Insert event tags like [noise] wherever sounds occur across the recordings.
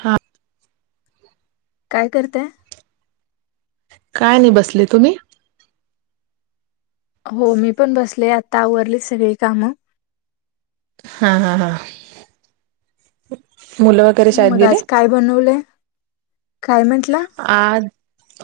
हा. काय करताय. काय नाही बसले तुम्ही? हो मी पण बसले आता आवरली सगळी कामं. हा हा हा. मुलं वगैरे शाळेत मग आज गेले. काय बनवलंय? काय म्हंटला? अ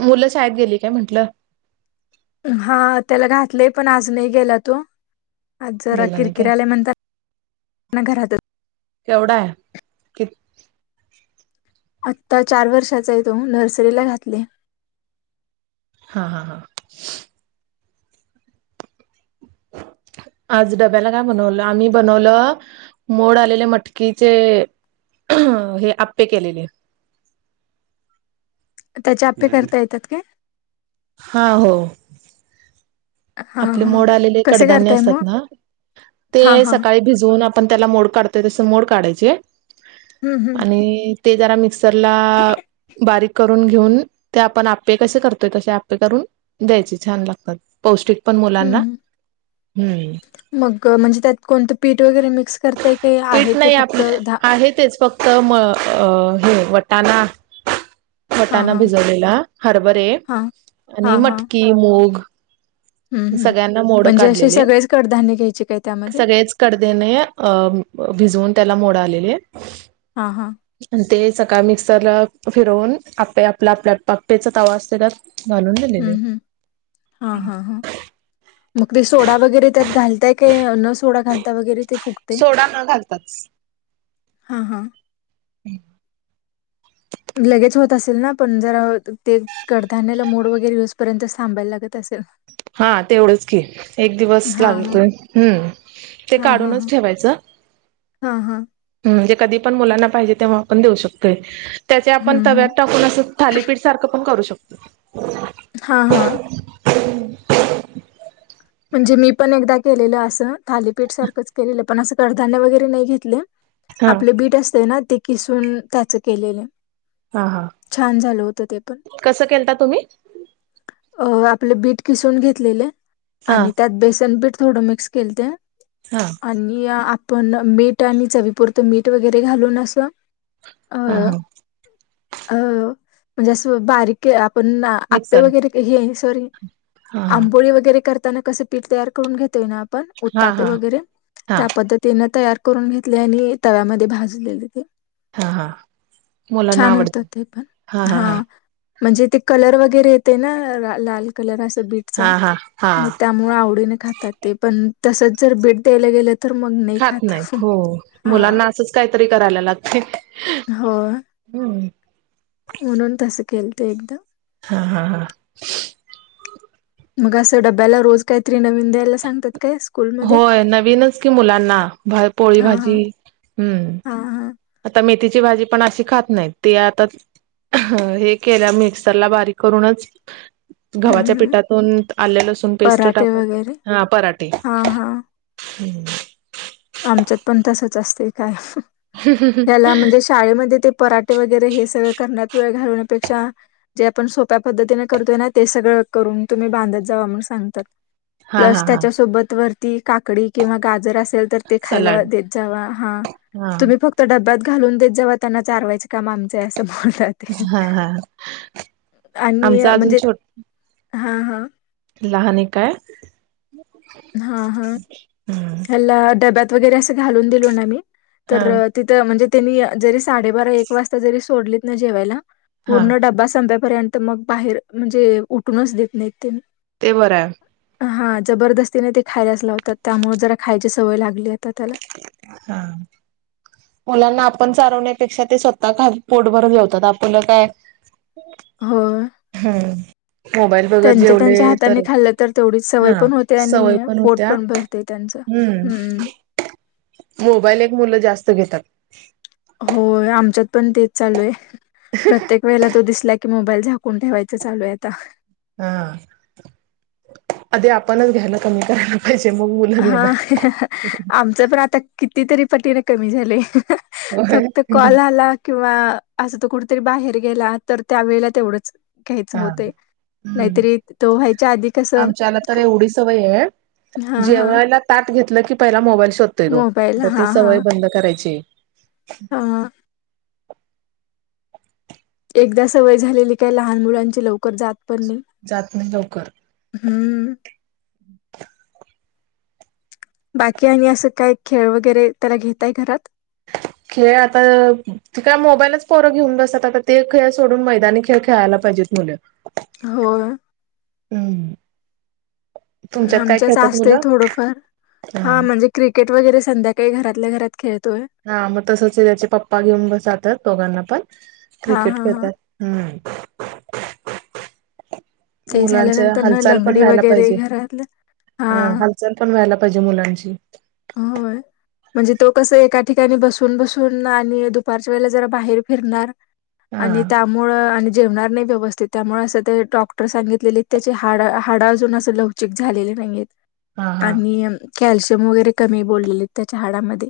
मुलं शाळेत गेली काय म्हंटलं. हा त्याला घातलंय पण आज नाही गेला तो. आज जरा गेला नाही काय? किरकिरलाय म्हणंताण घरातच- केवढा आहे कि आत्ता चार वर्षाचा आहे तो नर्सरीला घातले हा हा हा [unintelligible] आज डब्याला काय बनवलं आम्ही बनवलं मोड आलेले मटकीचे अ हे आपे केलेले [unintelligible] त्याचे आपे करता येतात का हा हो हा आपले हा मोड आलेले कसे कडधान्य करताय असतात मग? ना हा ते हा सकाळी भिजवून पण त्याला मो काढतोय तस मोड काढाय चे हम्म हम्म आणि ते जरा मिक्सी त्याला बारीक करून पिळून घेऊन ते आपण आप्पे कसे करतो तसे आप्पे करून द्यायचे छान लागतात पोस्टीक पण हम्म मुलांना हम्म हम्म मग म्हणजे त्यात कोणतं पीठ वगैरे मिक्स करताय काही आहे पीठ ते नाही आप फक्त आहे तेच फक्त म हे वटणा हा वटाणा हा भिजवलेला हरभरे हा आणि हा हा मटकी मूग हम्म हम्म सगळ्यांना मोड म्हणजे असे काढलेले सगळेच कडधान्य घ्यायचे काय त्यामध्ये? सगळेच कडदने अ भिजवून त्याला मोड आलेले हा हा आणि ते सकाळ मिक्सरला फिरवून आप्पे आपला आपल्या आप्पेचा तवा असतेला घालून हं, झालेले हं. हां, हां, हां. मग ते सोडा वगैरे त्यात घालताय काय न सोडा घालता वगैरे ते सोडा न घालताात हा हा हम् लगेज होत असेल ना पण जरा ते कडधान्यला मोड वगैरे य पर्यंत साबायला लागत असेल हा तेवढंच की एक दिवस हां, हां. लागतोय हम्म ते काढूनच ठेवायचं हा हा म्हणजे कधी पण मुलांना पाहिजे तेव्हा पण देऊ शकतोय त्याचे आपण हं, तव्यात हं. टाकून असं थालीपीठ सारखं पण करू शकतो हा हा [unintelligible] म्हणजे मी पण एकदा केलेलं असं थालीपीठ सारखंच केलेलं पण असं कडधान्य वगैरे नाही घेतले हा आपले बीट असते ना ते किसून त्याच केलेले हा हा. छान झालं होतं ते पण कसं केलता तुम्ही अ आपले बीट किसून घेतलेले हा आणि त्यात बेसन बीठ थोडं मिक्स केल ते हा आणि आपण मीठ आणि चवीपुरतं मीठ वगैरे घालून अस हा हा अ म्हणजे अस बारीक पण आपे मिक्सर वगैरे आहे सॉरी हा हा आंबोळी वगैरे कर क पीठ तयार करून घेतोय ना आपण हा उतापे हा वगैरे हा त्या पद्धतीन तयार करून घेतले आणि तव्यामध्ये भाजलेले ते हा हा मुलांना छान होत आवडतं ते पण हा म्हणजे ते कलर वगैरे येते ना लाल कलर अस हा हा हा मग त्यामुळे आवडीने खातात ते पण तसच जर भेट द्यायला गेलं तर मग नाही खात नाहीत हो हा मुलांना असंच काहीतरी करायला लागते हो हम्म म्हणून तसं केलता एकदम हा हा हा मग असं डब्याला रोज काहीतरी नवीन द्यायला सांगतात काय स्कूलमध्ये? होय नवीनच कि मुलांना पोळी हां हां. भाजी हम्म हां हां. आता मेथीची भाजी पण अशी खात नाहीत तेी आता अ हे केलं मिक्सरला बारीक करूनच हं गव्हाच्या हं. पिठातून आले लसूण पेस्ट टाकून हा पराठे व हम्म का ह म्हण श पराठे वगैरे हे सगळ करण्यात वेळ घालण्यापेक्षा जे आपण सोप्या पद्धतीने करतोय ना ते सगळं करून तुम्ही बांधत जा सांगतात हा प्लस हा हा त्याच्या सोबत वरती काकडी किंवा गाजर असेल तर ते खायला सलाड देत जा हा हा तुम्ही फक्त डब्यात घालून देत जावा. त्यांना चारवायच काम आमचय असं. हा हा आणि आमचा अजून म्हणजे छोट हा हा लहान एक काय हा हा ह्याला डब्यात वगैरे असं घालून दिलो ना मी तर हा तिथं म्हणजे त्यांनी जरी साडेबारा एक वाजता जरी सोडलीत ना जेवायला हा पूर्ण डब्बा संपे पर्यंत मग बाहेर म्हणजे उठूनच देत नाहीत तेनी ते बरं आहे हा जबरदस्तीने ते खायलाच लावतात. त्यामुळे जरा खायची सवय लागली आहे. हा मुलांना आ पण चारवण्यापेक्षा ते स्वतःपोट भर जेवतात आपलं काय, हं हा त्यांच्या त्यांच्या हाताने खाल्लं तर तेवढीच सवय हा पण होते सवय आणि पोट होत्या पण भरते त्यांच हम्म, मोबाईल एक मुलं जास्त घेतात. हो आमच्यात पण तेच चालू आहे. प्रत्येक वेळेला तो दिसला की, की मोबाईल झाकून ठेवायचं चालू आहे. आता, हा आधी आपणच घ्यायला कमी करायला पाहिजे. मग मुलं हा घेणार आमचं पण आता कितीतरी पटीने कमी झालंय. होय फक्त कॉल आला किंवा असं तो कुठतरी बाहेर गेला तर त्या वेळेला तेवढंच घ्यायचं हा होतय. हम्म नाहीतरी तो व्हायच्या आधी कसं आमच्याला तर एवढी सवय आहे हा हा जेवायला ताट घेतलं की पहिला मोबाईल शोधतोय मोबाईल तो हा तीच हा सवय बंद करायची. हा [inaudible] एकदा सवय झालेली काय लहान मुलांची लवकर जात पण नाही जात नाही लवकर हम्म म [inaudible] बाकी आणि असं काय खेळ वगैरे त्याला घेताय घरात खेळ आता काय मोबाईलच पोरं घेऊन बसतात. आता ते खेळ सोडून मैदानी खेळ खेळायला पाहिजे. म्हणेन होय. हम आमच्याच असतय थोडंफार हा म्हणजे क्रि केट वगैरे संध्याकाळी घरातल्या घरात खेळत हा मग तसच त्याचे पप्पा घेऊन जातात. दोघांना पण हा क्रिकेट हा हा खेळतात हम्म [unintelligible] ते मुलांच्या झाल्यानंतर ना हालचाल पण लंगडी राहायला वगैरे पाहिजे. घरातलं हा, हां. हालचाल पण व्हायला पाहिजे मुलांची. होय. म्हणजे तो कसं, एका ठिकाणी बसून, बसून आणि दुपारच्या वेळेला जरा बाहेर फिरणार. हा आणि त्यामुळं आणि जेवणार नाही व्यवस्थित, त्यामुळे असं ते डॉक्टर सांगितलेले त्याचे हाड हाडा अजून असं लवचिक झालेले हा हा आणि कॅल्शियम वगैरे कमी बोललेले त्याच्या हाडामध्ये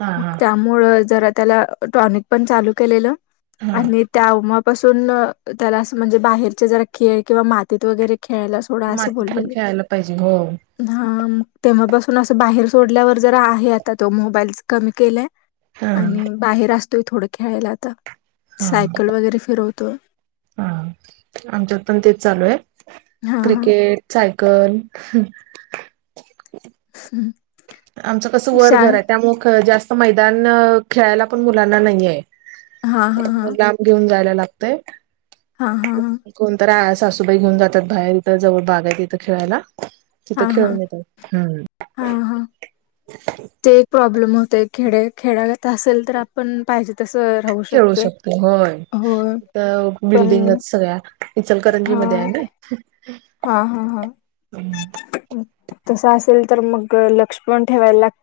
हा मग हा त्यामुळं जरा त्याला टॉनिक पण चालू केलेलं हा आणि तेव्हापासून त्याला असं म्हणजे बाहेरचे जरा खेळ किंवा मातीत वगैरे खेळायला सोडा असं मातीत पण बोललेले खेळायला पाहिजे हो हा तेव्हापासून असं बाहेर सोडल्यावर जरा आहे, आता तो मोबाईल कमी केलाय. हा आणि बाहेर असतोय. थोडं खेळायला आता हा सायकल वगैरे फिरवतो. हा, आमच्यात पण तेच चालू आहे. हां, हां. क्रिकेट पण हम्म आमचं कसं वर घर आहे त्यामुळं जास्त मैदान खेळायला पण मुलांना नाहीये. हां, हां, लांब घेऊन जायला लागतय हा, हा, हा कोणत सासूबाई घेऊन जातात बाहेर इथं जवळ बाग आहेत इथं खेळायला. तिथं, हां, हां. खेळून येतात, हम्म हां, हां. ते एक प्रॉब्लेम होतय, खेडे खेडयात असेल तर आपण पाहिजे तसं राहू खेळू शकतोय. शकतो, होय, होय, इथ पण बिल्डिंगच सगळ्या इचलकरंजी मध्ये हाय मी हा, हा, हा, हम्म तसं असेल तर मग लक्ष पण ठेवायला लागत.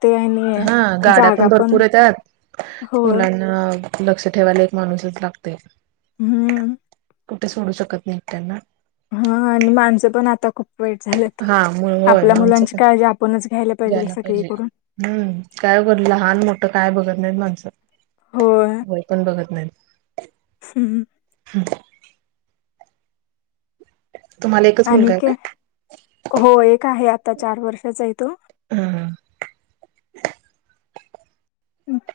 हा गाड्या पण भरपूर आहे त्यात होय. मुलांना लक्ष ठेवायला एक माणूस लागतय हम्म कुठे, सोडू शकत नाहीत त्यांना. हा आणि माणसं पण आता खूप वाईट झालेत हा मु होय आपल्या माणसं मुलांची पण काळजी आपणच घ्यायला पाहिजे सगळी कडून. हम्म, काय बर लहान मोठं काय बघत नाय माणसं, वय पण बघत नायत. हम्म, ह ह [inaudible] एकच आणि मुलगा काय आहे आहे. हो एक आहे आता चार वर्षाचा आहे तो. [unintelligible] का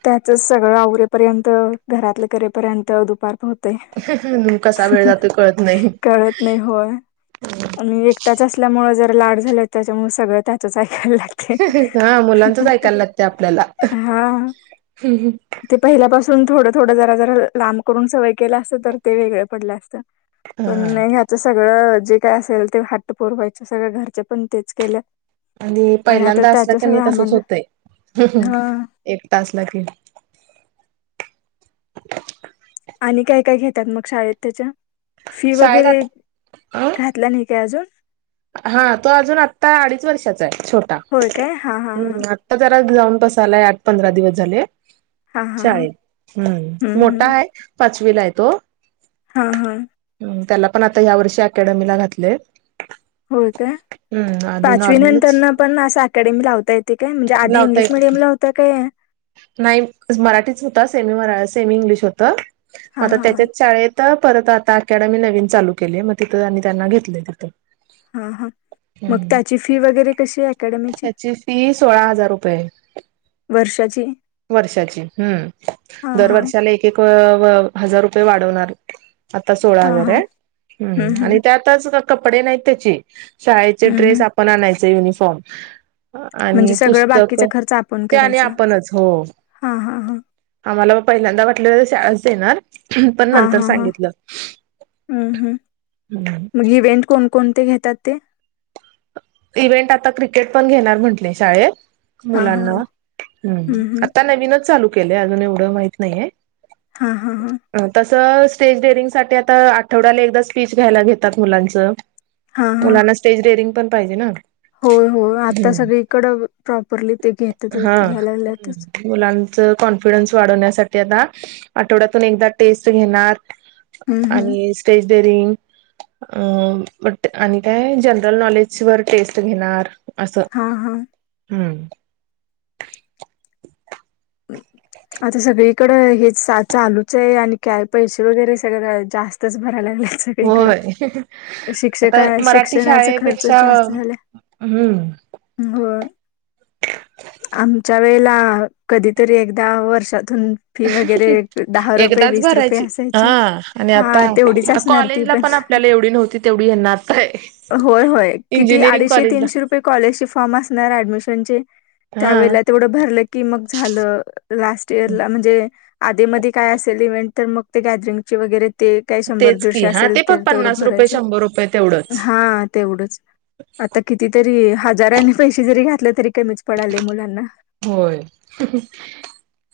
त्याचच सगळं आवरवरेपर्यंत घरातलं करेपर्यंत दुपार ह कसा वेळ जातो कळत नाही कळत नाही होय, एकटाच असं ल्यामुळ जरा लाड झालंय त्याच्यामुळे सगळं त्याच च ऐक लागतंय हा मुलांचच ऐकायला लागते आपल्याला हा, ते पहिल्यापासून थोडं थोडं जरा, जरा लांब करून सवय केल असतं तर ते वेगळं पडल असतं. पण, हा नाही हयाच सगळं जे काय असेल, ते हट्ट पुरवायचे, सगळं घरचे पण तेच केलं. आणि आता पहिल्यांदा असला त्याच क नाही सगळं तसच आम्हाना होतंय. हा एकटाच असला की आणि काय, काय घेतात मग शाळेत त्याच्या फी शाळेत वगैरे, आता अ घातला नाही काय अजून? हा, तो अजून आता अडीच वर्षाचा आहे छोटा, होय काय हा हा हा आता जरा जाऊन बसालाय आठ पंधरा दिवस झाले. हा हा हा शाळेत हम्म मोठा आहे पाचवीला आहे तो.. हा हा. त्याला पण आता या वर्षी अकॅडमीला घातले. होय का. पाचवी नंतर नॉर्मलच न पण असा अकॅडमी लावता येते काय म्हणजे आधी लावता इंग्लिश येत मिडियम ला होता काय.. नाही मराठीच होता सेमी सेमी इंग्लिश होत म हा हा त्याच्याच शाळेत.. तर परत आता अकॅडमी नवीन चालू केली आहे मग तिथं आणि त्यांना घेतलंय तिथं. हा हा मग हम्म त्याची फी वगैरे कशी अकॅडमी ची त्याची फी सोळा हजार रुपये वा वर्षाची हम्म हा हा दरवर्षाला एक एक.. हजार रुपये वाढवणार आता सोळा हा हजार हा आहे हम्म आणि हम्म त्यातच कपडे नाहीत त्याची शाळेचे हम्म ड्रेस हम्म आपण आणायच युनिफॉर्म. म्हणजे आणि सगळं पुस्तक बाकीचा खर्च आपण त्या आणि करायचा आप.. हो हां, हां, हां. आम्हाला पहिल्यांदा वाटले शाळाच देणार. पण नंतर सांगितलं. हम् हम् मग इव्हेंट कोणकोणते घेतात ते. इव्हेंट आता क्रिकेट पण घेणार म्हंटले शाळेत. हां, हां, मुलांना हां. हम् हं, हं. आता नवीनच चालू केलंय अजून एवढं माहित नाहीये. हा हा हा. स्टेज डेअरिंग सा आता आठवड्याला एकदा स्पीच घ्यायला घेतात मुलांच.. मुलांना स्टेज रडेअरिंग पण पाहिजे ना. हो हो आता सगळीकड प्रॉपरली ते घेतच हा घ्यायलातच. मुलांच कॉन्फिडन्स वावण्यासाठी आता आठवड्यातून एकदा टेस्ट घेणार.. हं, हं. आणि स्टेज.. काय जल न... श्युअर टेस्ट घेणार असं हां, हां. हम्म. हम्. आता सगळीकड हे चालूच आहे आणि काय पैसे वगैरे सगळं जास्तच भरायला ला.. होय आता मराठी शिक्षणाचा खर्च शाळेपेक्षा.. हम्म. हो आमच्या वेळेला कधीतरी एकदा वर्षात... तथून फी वगैरे दहा रुपये एकदाच वीस रुपये भरायची हा असायची आणि आता हा तेवढीच असणार ती.. कॉलेजला पण आपल्याला एवढी नव्हती तेवढी येणार आहे. होय होय किती इंजिनिअरिंग अडीचशे कॉलेजला तीनशे रुपये कॉलेज फॉर्म असणार ऍडमिशन.. हा त्यावेळे तेवढं भरलं की मग झालं लास्ट इर ला म्हणजे.. आधी मध्ये काय असेल इव्हेंट तर मग ते गॅदरिंगची वगैरे.. ते काही शंभर तेच दीडशे की हा असेल ते पण तर तेवढं पन्नास रुपये भरायचं. शंभर रुपये तेवढंच हा तेवढच आता कितीतरी हजारांनी पैसे जरी घातले.. तरी कमीच पडले मुलांना. होय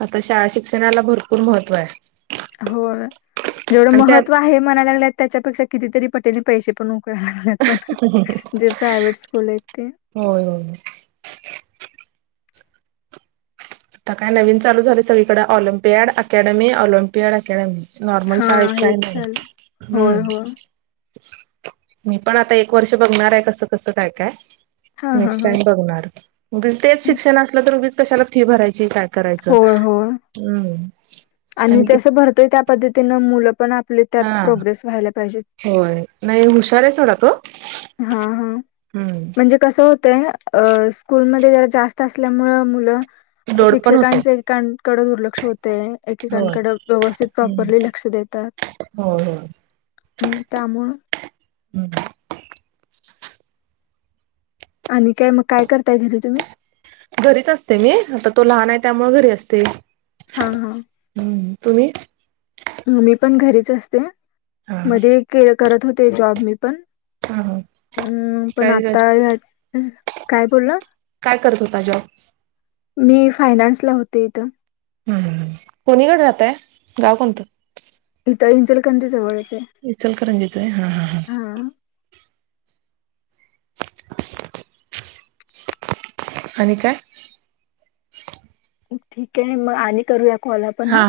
आता शाळा शिक्षणाला भरपूर महत्त्व आहे. हो जेवढं आणि त्या महत्व आहे म्हणाय लागले त्याच्यापेक्षा कितीतरी पटेल पैसे पण.. ण जे प्रायवट स्कूल येत.. [inaudible] होय होय आता काय नवीन चालू झाले सगळीकडे Olympiad academy Olympiad academy. Normal हा शाळेत हेच काही नाही चालू हम्म. होय होय मी पण आता एक वर्ष बघणार आहे कसं कसं काय काय. हां हां नेक्स्ट हां टाइम बघणारगी तेच शिक्षण असलं तर उगीच कशाला फी भरायची का... करायचं होय होय हम्म. आणि जसं भरतोय त्या पद्धतीनं मुलं पण आपली त्यात हा प्रोग्रेस व्हायला पाहिजे. होय नाही हुशार आहे सोडा तो हा हा हम्म म्हणजे कसं हो ते स्कूलमध्ये जरा जास्त असल्यामुळं मुलं लोड पण होतो शिक्षकांच एकेकांकडे दुर्लक्ष होते होय एकेकांकडे व्यवस्थित प्रॉपरली लक्ष देतात होय हो हम् तामुं अय आणि काय मग काय करताय घेरी तुम्ही घरीच असते मी आता तो लहान आहे त्यामुळे घरी असते हा हा हम्म तुम्ही मी पण घरीच असते हा मध्ये के करत होते जॉब मी पण हा हा हम् पण काय आता ह्या काय बोलला काय करत होता जॉब? मी फायनान्स ला होते इथं- ह कोणीकडे राहतय? गाव कोणतं? त इंचल कंजीजवळा य. विचलकरं जीच आहे हा हा हा. [unintelligible] [inaudible] आणि काय? ठीक आहे म आणि करूया कॉल आपण हा.